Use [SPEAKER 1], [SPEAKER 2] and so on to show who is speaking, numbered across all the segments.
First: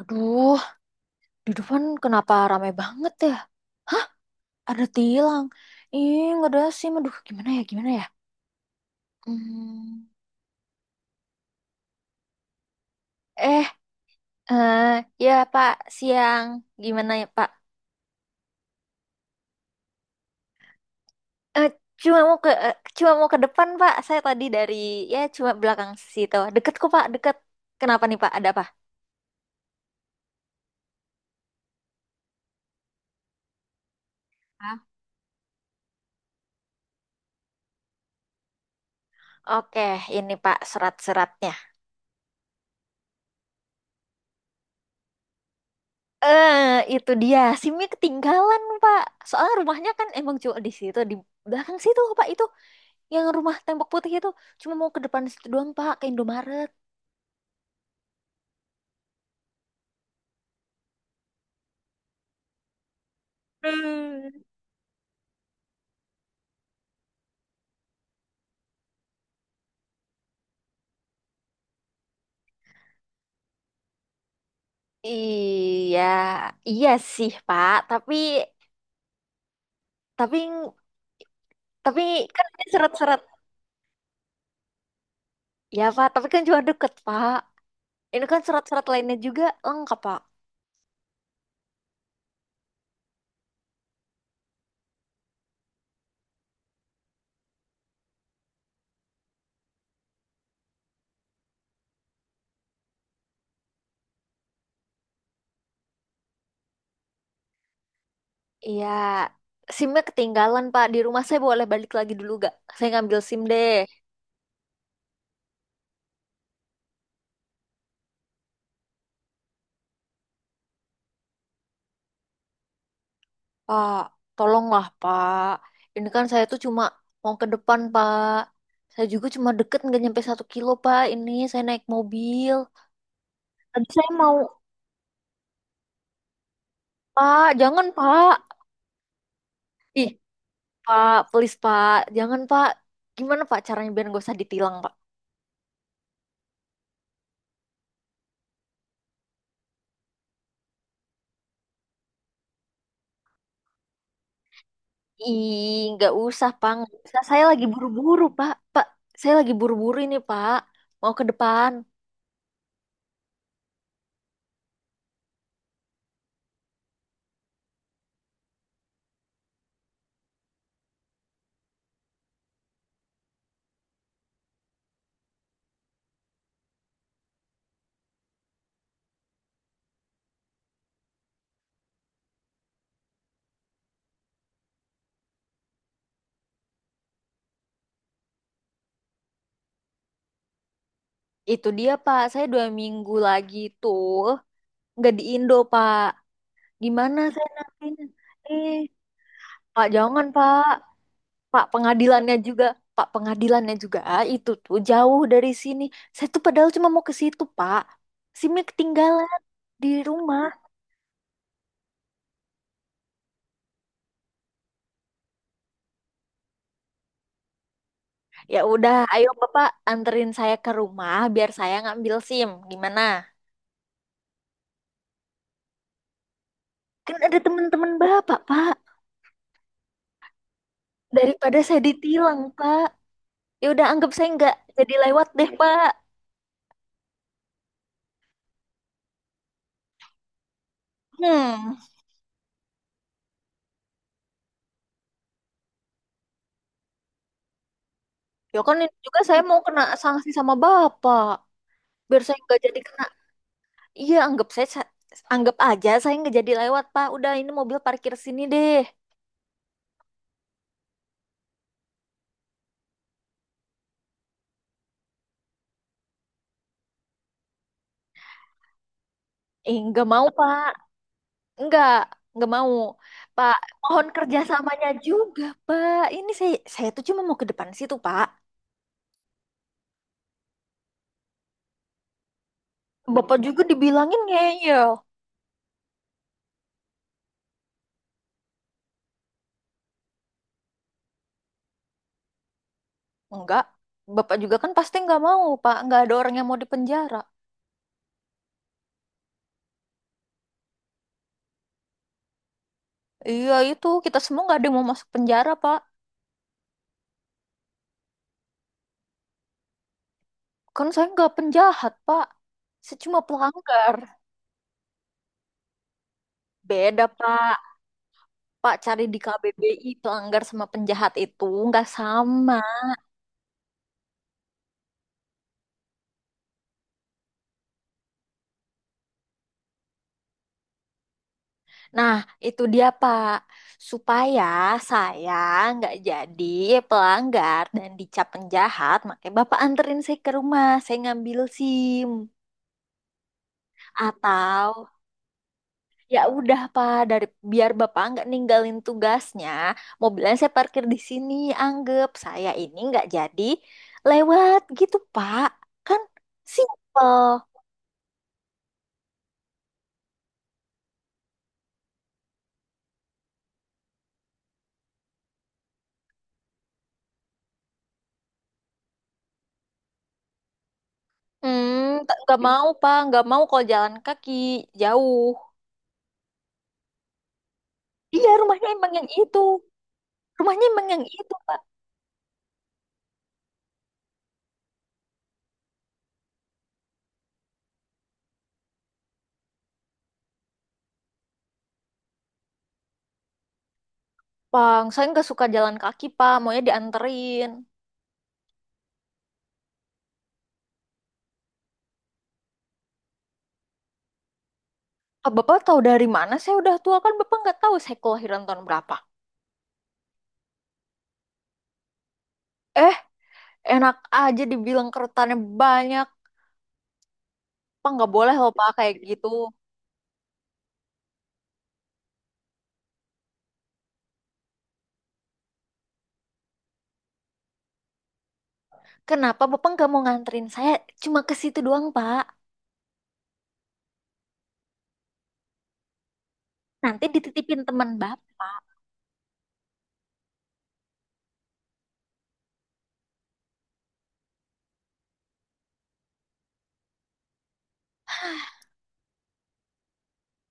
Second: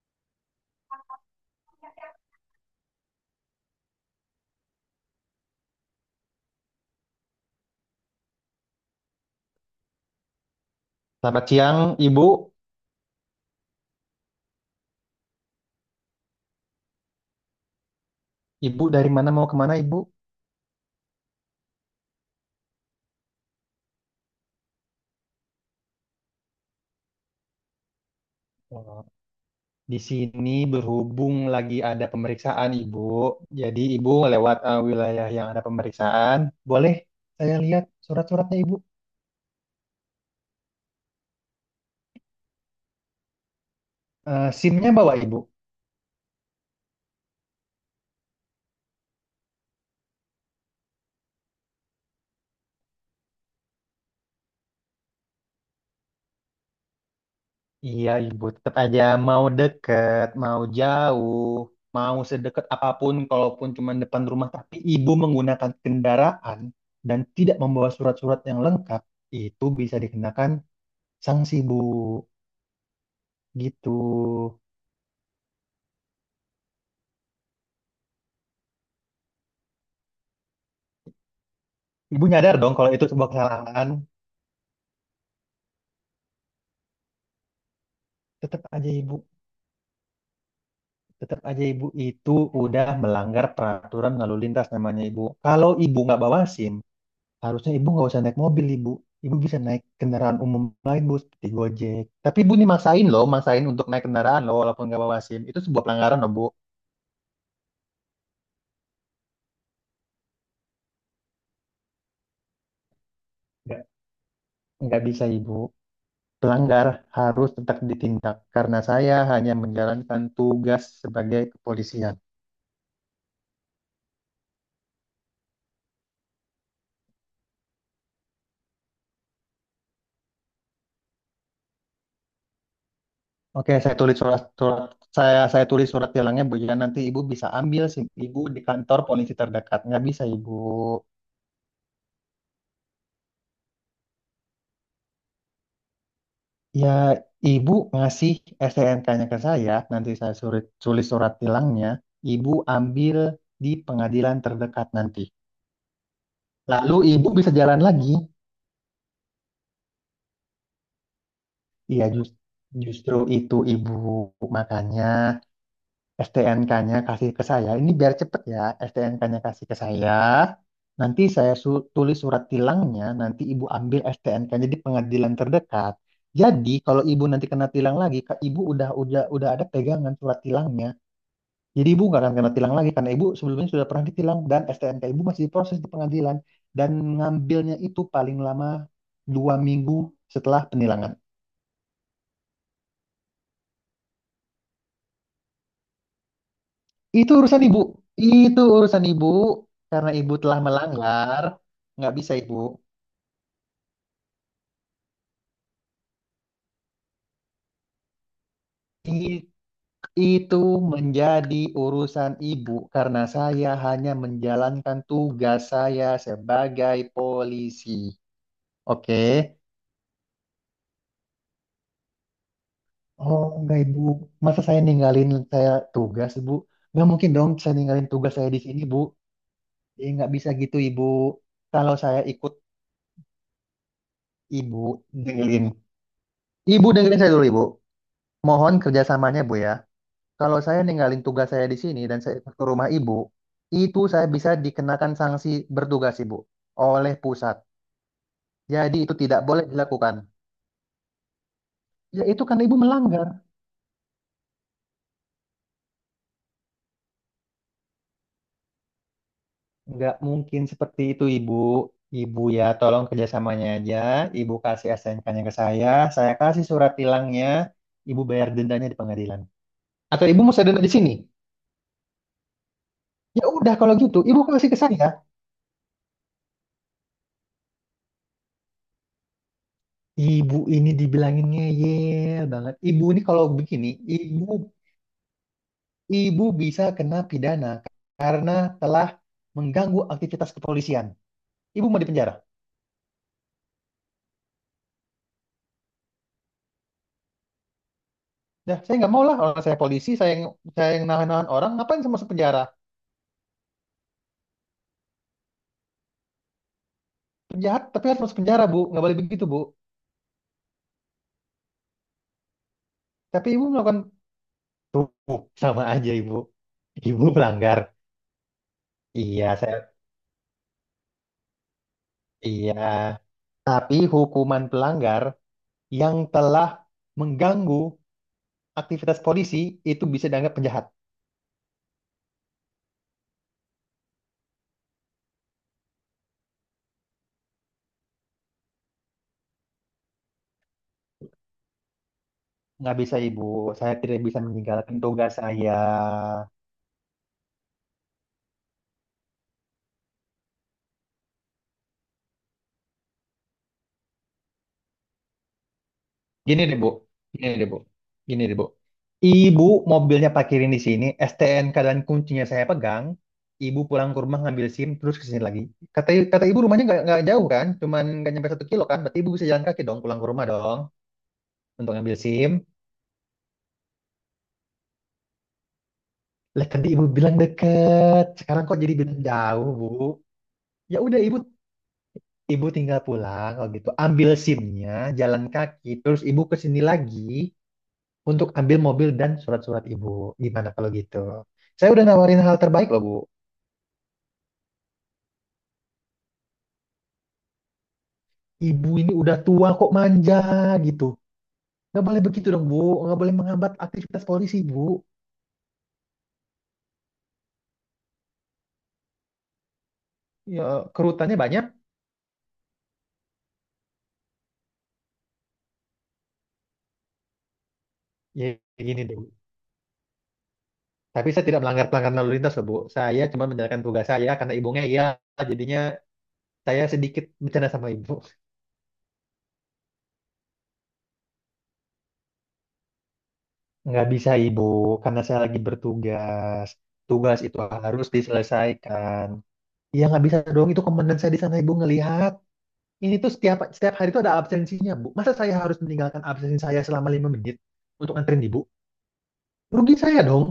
[SPEAKER 1] Aduh, di depan kenapa ramai banget ya? Ada tilang. Ih, nggak ada SIM. Aduh, gimana ya, gimana ya? Hmm.
[SPEAKER 2] Selamat siang, Ibu.
[SPEAKER 1] Eh, eh, ya Pak, siang. Gimana ya Pak?
[SPEAKER 2] Ibu dari mana mau kemana, Ibu?
[SPEAKER 1] Eh, cuma mau ke depan Pak. Saya tadi dari, ya cuma belakang situ. Deket kok Pak, deket. Kenapa nih Pak? Ada apa?
[SPEAKER 2] Oh, di sini berhubung lagi ada pemeriksaan, Ibu. Jadi, Ibu lewat
[SPEAKER 1] Hah?
[SPEAKER 2] wilayah yang ada pemeriksaan. Boleh saya lihat surat-suratnya, Ibu?
[SPEAKER 1] Oke, ini Pak surat-suratnya.
[SPEAKER 2] SIM-nya bawa, Ibu?
[SPEAKER 1] Eh, itu dia. SIM-nya ketinggalan Pak. Soalnya rumahnya kan emang cuma di situ, di belakang situ Pak itu. Yang rumah tembok putih itu cuma mau ke depan situ doang Pak ke Indomaret.
[SPEAKER 2] Iya, Ibu. Tetap aja mau deket, mau jauh, mau sedekat apapun, kalaupun cuma depan
[SPEAKER 1] Hmm.
[SPEAKER 2] rumah, tapi Ibu menggunakan kendaraan dan tidak membawa surat-surat yang lengkap, itu bisa dikenakan sanksi, Bu. Gitu.
[SPEAKER 1] Iya, iya sih Pak. Tapi, tapi
[SPEAKER 2] Ibu
[SPEAKER 1] kan
[SPEAKER 2] nyadar
[SPEAKER 1] ini
[SPEAKER 2] dong kalau itu
[SPEAKER 1] surat-surat.
[SPEAKER 2] sebuah kesalahan.
[SPEAKER 1] Ya Pak, tapi kan cuma deket Pak. Ini kan
[SPEAKER 2] Tetap
[SPEAKER 1] surat-surat
[SPEAKER 2] aja ibu,
[SPEAKER 1] lainnya juga lengkap Pak.
[SPEAKER 2] tetap aja ibu itu udah melanggar peraturan lalu lintas namanya ibu. Kalau ibu nggak bawa SIM, harusnya ibu nggak usah naik mobil ibu. Ibu bisa naik kendaraan umum lain bu, seperti Gojek. Tapi ibu nih maksain loh, maksain untuk naik kendaraan loh, walaupun nggak bawa SIM. Itu sebuah pelanggaran loh bu.
[SPEAKER 1] Iya, SIM-nya ketinggalan Pak di rumah. Saya boleh balik lagi dulu gak? Saya ngambil SIM deh.
[SPEAKER 2] Nggak, nggak bisa ibu. Pelanggar harus tetap ditindak karena saya hanya menjalankan tugas sebagai kepolisian.
[SPEAKER 1] Pak, tolonglah Pak. Ini kan saya tuh cuma mau ke depan Pak. Saya juga cuma deket nggak nyampe satu kilo Pak. Ini saya naik mobil.
[SPEAKER 2] Oke,
[SPEAKER 1] Tadi
[SPEAKER 2] saya
[SPEAKER 1] saya
[SPEAKER 2] tulis
[SPEAKER 1] mau.
[SPEAKER 2] surat surat saya tulis surat tilangnya Bu ya, nanti Ibu bisa
[SPEAKER 1] Pak,
[SPEAKER 2] ambil
[SPEAKER 1] jangan
[SPEAKER 2] SIM Ibu
[SPEAKER 1] Pak.
[SPEAKER 2] di kantor polisi terdekat. Nggak
[SPEAKER 1] Ih
[SPEAKER 2] bisa Ibu.
[SPEAKER 1] Pak, please Pak, jangan Pak. Gimana Pak caranya biar nggak usah ditilang Pak?
[SPEAKER 2] Ya, Ibu ngasih STNK-nya ke saya, nanti saya surat, tulis surat tilangnya, Ibu ambil di pengadilan terdekat nanti.
[SPEAKER 1] Ih, nggak usah Pak, nggak
[SPEAKER 2] Lalu
[SPEAKER 1] usah.
[SPEAKER 2] Ibu
[SPEAKER 1] Saya
[SPEAKER 2] bisa
[SPEAKER 1] lagi
[SPEAKER 2] jalan lagi.
[SPEAKER 1] buru-buru Pak. Pak, saya lagi buru-buru ini Pak. Mau ke depan.
[SPEAKER 2] Iya, justru itu Ibu. Makanya STNK-nya kasih ke saya. Ini biar cepet ya. STNK-nya kasih ke saya. Nanti saya tulis surat tilangnya. Nanti ibu ambil STNK-nya di pengadilan terdekat. Jadi kalau ibu nanti kena tilang lagi, Kak, ibu udah ada pegangan surat tilangnya. Jadi ibu nggak akan kena tilang lagi karena ibu sebelumnya sudah pernah ditilang dan STNK ibu masih diproses di pengadilan dan ngambilnya itu paling lama 2 minggu setelah penilangan.
[SPEAKER 1] Itu dia Pak, saya dua minggu lagi tuh nggak di Indo Pak. Gimana
[SPEAKER 2] Itu
[SPEAKER 1] saya
[SPEAKER 2] urusan ibu.
[SPEAKER 1] nantinya?
[SPEAKER 2] Itu
[SPEAKER 1] Eh,
[SPEAKER 2] urusan ibu.
[SPEAKER 1] Pak,
[SPEAKER 2] Karena
[SPEAKER 1] jangan,
[SPEAKER 2] ibu telah
[SPEAKER 1] Pak.
[SPEAKER 2] melanggar,
[SPEAKER 1] Pak,
[SPEAKER 2] nggak bisa
[SPEAKER 1] pengadilannya
[SPEAKER 2] ibu.
[SPEAKER 1] juga. Pak, pengadilannya juga. Ah, itu tuh jauh dari sini. Saya tuh padahal cuma mau ke situ, Pak. SIM-nya ketinggalan
[SPEAKER 2] I-
[SPEAKER 1] di rumah.
[SPEAKER 2] Itu menjadi urusan ibu karena saya hanya menjalankan tugas saya sebagai polisi.
[SPEAKER 1] Ya udah,
[SPEAKER 2] Oke.
[SPEAKER 1] ayo Bapak anterin saya ke rumah biar saya ngambil SIM. Gimana?
[SPEAKER 2] Oh, enggak ibu. Masa saya ninggalin tugas ibu? Nggak
[SPEAKER 1] Kan
[SPEAKER 2] mungkin
[SPEAKER 1] ada
[SPEAKER 2] dong saya
[SPEAKER 1] teman-teman
[SPEAKER 2] ninggalin tugas
[SPEAKER 1] Bapak,
[SPEAKER 2] saya di
[SPEAKER 1] Pak.
[SPEAKER 2] sini bu. Nggak bisa gitu ibu.
[SPEAKER 1] Daripada saya
[SPEAKER 2] Kalau saya
[SPEAKER 1] ditilang,
[SPEAKER 2] ikut
[SPEAKER 1] Pak. Ya udah, anggap saya nggak
[SPEAKER 2] ibu
[SPEAKER 1] jadi lewat deh,
[SPEAKER 2] dengerin.
[SPEAKER 1] Pak.
[SPEAKER 2] Ibu dengerin saya dulu ibu. Mohon kerjasamanya bu ya. Kalau saya ninggalin tugas saya
[SPEAKER 1] Hmm,
[SPEAKER 2] di sini dan saya ke rumah ibu, itu saya bisa dikenakan sanksi bertugas ibu oleh pusat.
[SPEAKER 1] ya kan ini
[SPEAKER 2] Jadi itu
[SPEAKER 1] juga saya
[SPEAKER 2] tidak
[SPEAKER 1] mau
[SPEAKER 2] boleh
[SPEAKER 1] kena
[SPEAKER 2] dilakukan.
[SPEAKER 1] sanksi sama Bapak. Biar
[SPEAKER 2] Ya
[SPEAKER 1] saya
[SPEAKER 2] itu kan
[SPEAKER 1] nggak
[SPEAKER 2] ibu
[SPEAKER 1] jadi kena.
[SPEAKER 2] melanggar.
[SPEAKER 1] Iya, anggap aja saya nggak jadi lewat, Pak. Udah ini mobil parkir sini deh.
[SPEAKER 2] Nggak mungkin seperti itu ibu. Ibu ya tolong kerjasamanya aja. Ibu kasih SNK-nya ke saya kasih surat tilangnya, ibu bayar dendanya di pengadilan.
[SPEAKER 1] Nggak mau,
[SPEAKER 2] Atau ibu mau saya
[SPEAKER 1] Pak.
[SPEAKER 2] denda di sini?
[SPEAKER 1] Nggak, nggak mau.
[SPEAKER 2] Ya
[SPEAKER 1] Pak,
[SPEAKER 2] udah kalau
[SPEAKER 1] mohon
[SPEAKER 2] gitu, ibu kasih ke
[SPEAKER 1] kerjasamanya
[SPEAKER 2] saya.
[SPEAKER 1] juga, Pak. Ini saya tuh cuma mau ke depan situ, Pak.
[SPEAKER 2] Ibu ini dibilangin ngeyel banget. Ibu ini
[SPEAKER 1] Bapak
[SPEAKER 2] kalau
[SPEAKER 1] juga
[SPEAKER 2] begini,
[SPEAKER 1] dibilangin
[SPEAKER 2] ibu
[SPEAKER 1] ngeyel.
[SPEAKER 2] Ibu bisa kena pidana karena telah mengganggu aktivitas kepolisian. Ibu mau dipenjara.
[SPEAKER 1] Enggak. Bapak juga kan pasti nggak mau, Pak. Nggak ada orang yang mau dipenjara.
[SPEAKER 2] Nah, saya nggak mau lah orang saya polisi, saya yang nahan-nahan orang, ngapain saya masuk penjara?
[SPEAKER 1] Iya, itu kita semua nggak ada yang mau masuk penjara, Pak.
[SPEAKER 2] Penjahat tapi harus masuk penjara, Bu. Nggak boleh begitu, Bu.
[SPEAKER 1] Kan saya nggak penjahat, Pak. Saya cuma
[SPEAKER 2] Tapi Ibu
[SPEAKER 1] pelanggar.
[SPEAKER 2] melakukan tuh sama aja, Ibu.
[SPEAKER 1] Beda,
[SPEAKER 2] Ibu
[SPEAKER 1] Pak.
[SPEAKER 2] melanggar.
[SPEAKER 1] Pak, cari di
[SPEAKER 2] Iya, saya
[SPEAKER 1] KBBI pelanggar sama penjahat itu nggak sama.
[SPEAKER 2] iya. Tapi hukuman pelanggar yang telah mengganggu aktivitas polisi itu bisa dianggap penjahat.
[SPEAKER 1] Nah, itu dia Pak. Supaya saya nggak jadi pelanggar dan dicap penjahat, makanya Bapak anterin saya ke rumah, saya ngambil SIM.
[SPEAKER 2] Nggak bisa, Ibu. Saya tidak bisa
[SPEAKER 1] Atau
[SPEAKER 2] meninggalkan tugas saya.
[SPEAKER 1] ya udah Pak, biar Bapak nggak ninggalin tugasnya, mobilnya saya parkir di sini, anggap saya ini nggak jadi lewat gitu Pak. Kan
[SPEAKER 2] Gini deh, Bu.
[SPEAKER 1] simple.
[SPEAKER 2] Gini deh, Bu. Gini deh, Bu. Ibu mobilnya parkirin di sini, STNK dan kuncinya saya pegang. Ibu pulang ke rumah ngambil SIM terus ke sini lagi. Kata kata ibu rumahnya nggak jauh kan, cuman nggak nyampe 1 kilo kan. Berarti ibu bisa jalan kaki dong pulang ke rumah dong untuk
[SPEAKER 1] Hmm, ta-
[SPEAKER 2] ngambil
[SPEAKER 1] nggak
[SPEAKER 2] SIM.
[SPEAKER 1] mau pak, nggak mau kalau jalan kaki jauh.
[SPEAKER 2] Lah tadi ibu bilang deket,
[SPEAKER 1] Iya,
[SPEAKER 2] sekarang
[SPEAKER 1] rumahnya
[SPEAKER 2] kok
[SPEAKER 1] emang
[SPEAKER 2] jadi
[SPEAKER 1] yang
[SPEAKER 2] bilang
[SPEAKER 1] itu.
[SPEAKER 2] jauh, Bu?
[SPEAKER 1] Rumahnya emang
[SPEAKER 2] Ya
[SPEAKER 1] yang
[SPEAKER 2] udah
[SPEAKER 1] itu
[SPEAKER 2] ibu
[SPEAKER 1] pak.
[SPEAKER 2] ibu tinggal pulang kalau gitu. Ambil SIM-nya, jalan kaki, terus ibu ke sini lagi, untuk ambil mobil dan surat-surat ibu. Gimana kalau gitu? Saya udah nawarin hal terbaik loh, Bu.
[SPEAKER 1] Bang, saya nggak suka jalan kaki pak, maunya dianterin.
[SPEAKER 2] Ibu ini udah tua kok manja gitu. Nggak boleh begitu dong, Bu. Nggak boleh menghambat aktivitas polisi, Bu.
[SPEAKER 1] Ah, bapak tahu dari mana? Saya udah tua kan, bapak nggak tahu saya kelahiran tahun berapa.
[SPEAKER 2] Ya, kerutannya banyak.
[SPEAKER 1] Eh, enak aja dibilang keretanya banyak. Pak nggak boleh
[SPEAKER 2] Ya,
[SPEAKER 1] loh pak kayak
[SPEAKER 2] gini deh,
[SPEAKER 1] gitu.
[SPEAKER 2] Bu. Tapi saya tidak melanggar pelanggaran lalu lintas loh, Bu. Saya cuma menjalankan tugas saya karena ibunya iya. Jadinya saya sedikit bercanda sama ibu.
[SPEAKER 1] Kenapa bapak nggak mau nganterin saya? Cuma ke situ doang pak.
[SPEAKER 2] Nggak bisa, Ibu. Karena saya lagi bertugas.
[SPEAKER 1] Nanti
[SPEAKER 2] Tugas itu
[SPEAKER 1] dititipin teman
[SPEAKER 2] harus
[SPEAKER 1] bapak.
[SPEAKER 2] diselesaikan. Ya nggak bisa dong, itu komandan saya di sana ibu ngelihat. Ini tuh setiap setiap hari itu ada absensinya, Bu. Masa saya harus meninggalkan absensi saya selama 5 menit untuk nganterin Ibu? Rugi saya dong.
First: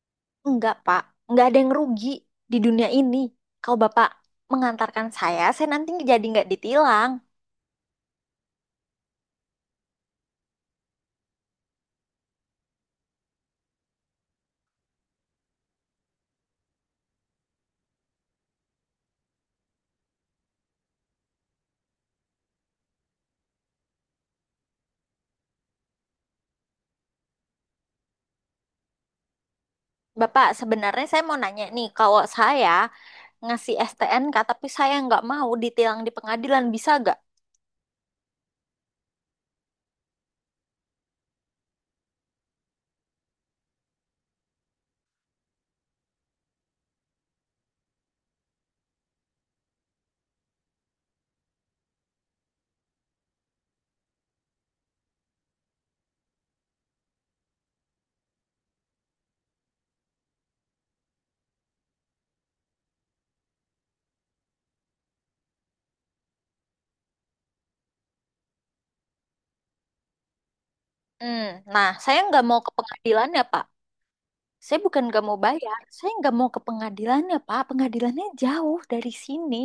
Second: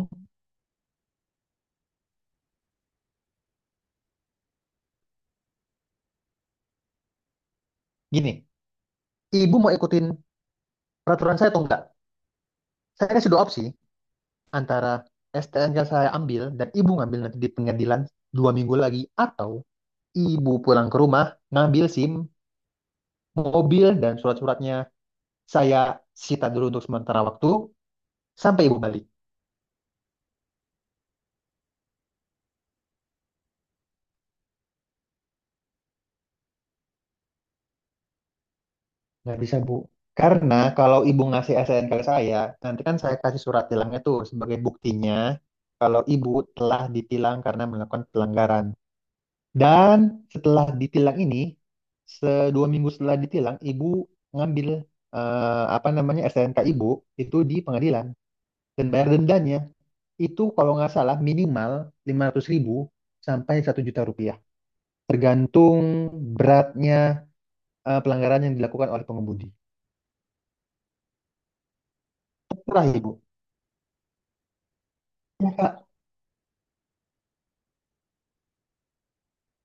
[SPEAKER 1] Enggak, Pak. Enggak ada yang rugi di dunia ini. Kalau Bapak mengantarkan saya nanti jadi nggak ditilang.
[SPEAKER 2] Gini, Ibu mau ikutin peraturan saya atau enggak? Saya kasih dua opsi antara STN yang saya ambil dan Ibu ngambil nanti di pengadilan 2 minggu lagi atau Ibu pulang ke rumah ngambil SIM, mobil dan surat-suratnya saya sita dulu untuk sementara waktu sampai Ibu balik.
[SPEAKER 1] Bapak, sebenarnya saya mau nanya nih, kalau saya ngasih STNK tapi saya nggak mau ditilang di pengadilan, bisa nggak?
[SPEAKER 2] Nggak bisa, Bu. Karena kalau Ibu ngasih SNK ke saya, nanti kan saya kasih surat tilangnya tuh sebagai buktinya kalau Ibu telah ditilang karena melakukan pelanggaran. Dan setelah ditilang ini, 2 minggu setelah ditilang, Ibu ngambil apa namanya SNK Ibu itu di pengadilan dan bayar dendanya, itu kalau nggak salah minimal 500.000 sampai Rp1.000.000, tergantung beratnya pelanggaran yang dilakukan oleh pengemudi.
[SPEAKER 1] Hmm, nah, saya nggak mau ke
[SPEAKER 2] Terserah Ibu.
[SPEAKER 1] pengadilannya, Pak. Saya bukan nggak mau
[SPEAKER 2] Ya,
[SPEAKER 1] bayar,
[SPEAKER 2] Kak.
[SPEAKER 1] saya nggak mau ke pengadilannya, Pak. Pengadilannya jauh dari sini.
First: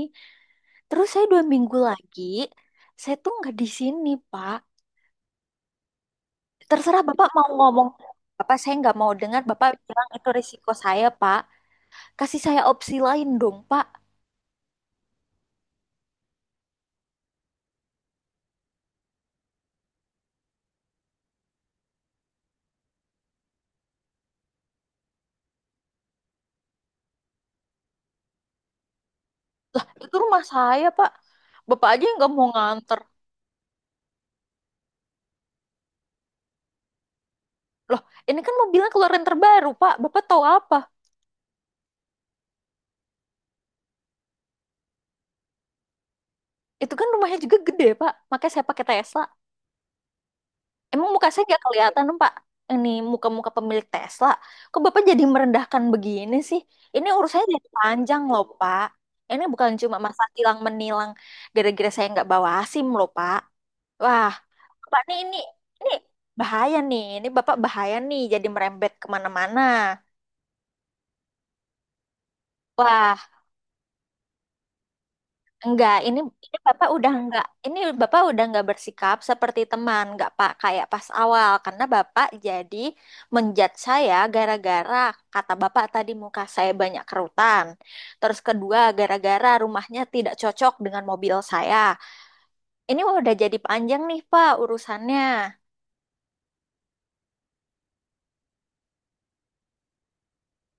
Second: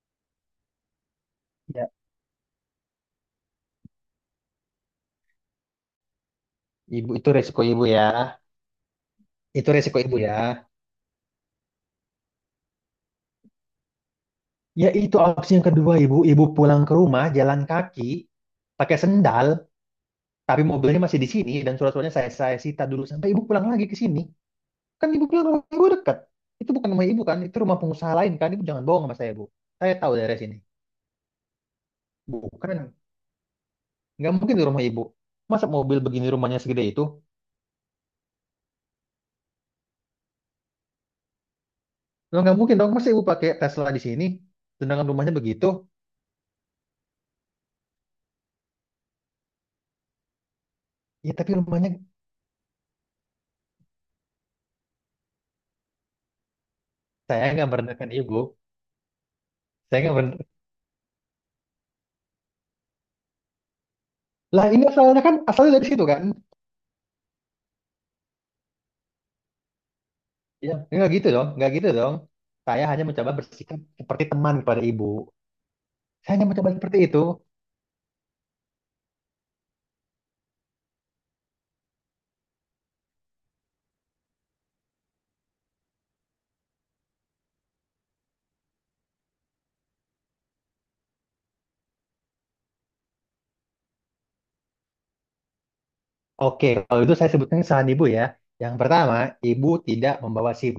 [SPEAKER 1] Terus saya dua minggu
[SPEAKER 2] Ya,
[SPEAKER 1] lagi, saya tuh nggak di sini, Pak. Terserah
[SPEAKER 2] ibu
[SPEAKER 1] Bapak
[SPEAKER 2] itu
[SPEAKER 1] mau
[SPEAKER 2] resiko ibu
[SPEAKER 1] ngomong.
[SPEAKER 2] ya.
[SPEAKER 1] Bapak saya nggak mau dengar. Bapak
[SPEAKER 2] Itu resiko
[SPEAKER 1] bilang
[SPEAKER 2] ibu
[SPEAKER 1] itu
[SPEAKER 2] ya.
[SPEAKER 1] risiko saya, Pak. Kasih saya opsi lain dong, Pak.
[SPEAKER 2] Ya itu opsi yang kedua ibu. Ibu pulang ke rumah jalan kaki pakai sendal, tapi mobilnya masih di sini dan surat-suratnya saya sita dulu sampai ibu pulang lagi ke sini. Kan ibu bilang rumah ibu dekat. Itu bukan rumah ibu kan, itu rumah pengusaha lain kan. Ibu jangan bohong sama saya bu. Saya tahu
[SPEAKER 1] Itu
[SPEAKER 2] daerah
[SPEAKER 1] rumah
[SPEAKER 2] sini.
[SPEAKER 1] saya, Pak. Bapak aja yang nggak mau
[SPEAKER 2] Bukan,
[SPEAKER 1] nganter.
[SPEAKER 2] nggak mungkin di rumah ibu. Masa mobil begini rumahnya segede itu?
[SPEAKER 1] Loh, ini kan mobilnya keluaran terbaru, Pak. Bapak tahu apa?
[SPEAKER 2] Lo nggak mungkin dong. Masa ibu pakai Tesla di sini, sedangkan rumahnya begitu?
[SPEAKER 1] Itu kan rumahnya juga gede, Pak. Makanya saya pakai Tesla. Emang muka
[SPEAKER 2] Ya
[SPEAKER 1] saya
[SPEAKER 2] tapi
[SPEAKER 1] nggak
[SPEAKER 2] rumahnya
[SPEAKER 1] kelihatan, Pak? Ini muka-muka pemilik Tesla. Kok Bapak jadi merendahkan begini sih? Ini
[SPEAKER 2] saya
[SPEAKER 1] urusannya jadi
[SPEAKER 2] nggak merendahkan
[SPEAKER 1] panjang
[SPEAKER 2] ibu.
[SPEAKER 1] loh, Pak. Ini bukan cuma
[SPEAKER 2] Saya nggak
[SPEAKER 1] masa
[SPEAKER 2] meren-
[SPEAKER 1] tilang menilang gara-gara saya nggak bawa SIM loh, Pak. Wah,
[SPEAKER 2] Lah ini
[SPEAKER 1] Pak, nih
[SPEAKER 2] asalnya kan
[SPEAKER 1] ini
[SPEAKER 2] asalnya dari
[SPEAKER 1] ini
[SPEAKER 2] situ kan?
[SPEAKER 1] bahaya nih. Ini Bapak bahaya nih jadi merembet kemana-mana.
[SPEAKER 2] Iya. Enggak gitu dong, enggak gitu dong. Saya hanya
[SPEAKER 1] Wah,
[SPEAKER 2] mencoba bersikap seperti teman kepada ibu.
[SPEAKER 1] enggak. Ini
[SPEAKER 2] Saya hanya
[SPEAKER 1] ini
[SPEAKER 2] mencoba
[SPEAKER 1] Bapak
[SPEAKER 2] seperti
[SPEAKER 1] udah
[SPEAKER 2] itu.
[SPEAKER 1] enggak. Ini Bapak udah enggak bersikap seperti teman, enggak Pak kayak pas awal karena Bapak jadi menjat saya gara-gara kata Bapak tadi muka saya banyak kerutan. Terus kedua, gara-gara rumahnya tidak cocok dengan mobil saya. Ini udah jadi panjang nih Pak urusannya.
[SPEAKER 2] Oke, kalau itu saya sebutkan kesalahan ibu ya. Yang pertama, ibu tidak membawa SIM.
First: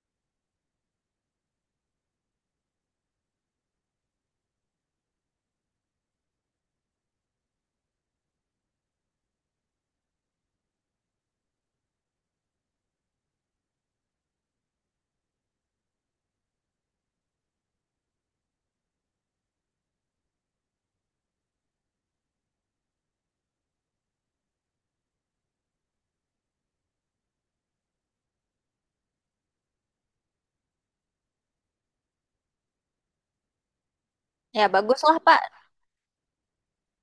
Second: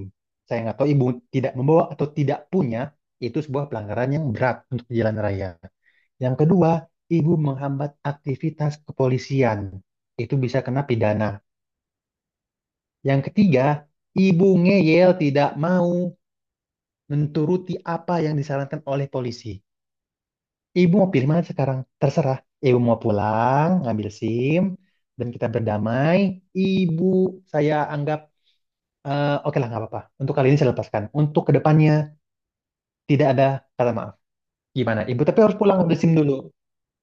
[SPEAKER 2] Saya nggak tahu ibu tidak membawa atau tidak punya, itu sebuah pelanggaran yang berat untuk di jalan raya. Yang kedua, ibu menghambat aktivitas kepolisian. Itu bisa kena pidana. Yang ketiga, ibu ngeyel tidak mau menturuti apa yang disarankan oleh polisi. Ibu mau pilih mana sekarang? Terserah. Ibu mau pulang, ngambil SIM, dan kita berdamai. Ibu saya anggap, oke lah nggak apa-apa. Untuk kali ini saya lepaskan. Untuk kedepannya tidak ada kata maaf.
[SPEAKER 1] Ya
[SPEAKER 2] Gimana?
[SPEAKER 1] baguslah
[SPEAKER 2] Ibu tapi
[SPEAKER 1] Pak.
[SPEAKER 2] harus pulang ngambil SIM dulu.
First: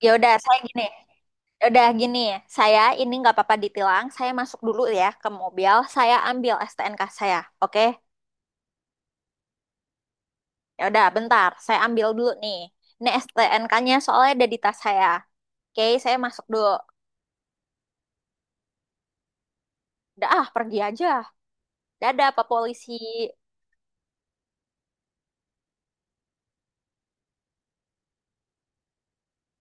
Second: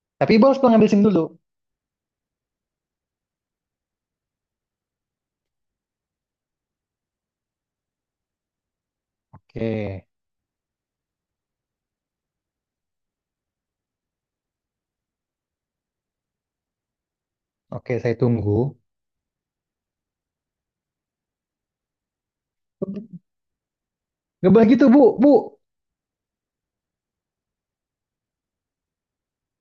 [SPEAKER 1] Ya
[SPEAKER 2] Tapi
[SPEAKER 1] udah
[SPEAKER 2] ibu
[SPEAKER 1] saya
[SPEAKER 2] harus pulang
[SPEAKER 1] gini.
[SPEAKER 2] ngambil SIM dulu.
[SPEAKER 1] Udah gini ya, saya ini nggak apa-apa ditilang. Saya masuk dulu ya ke mobil. Saya ambil STNK saya, oke?
[SPEAKER 2] Oke,
[SPEAKER 1] Ya udah, bentar. Saya ambil dulu nih. Ini STNK-nya soalnya ada di tas saya. Oke, saya masuk dulu.
[SPEAKER 2] oke saya tunggu.
[SPEAKER 1] Udah ah, pergi aja. Dadah, Pak Polisi.
[SPEAKER 2] Nggak boleh gitu bu, bu.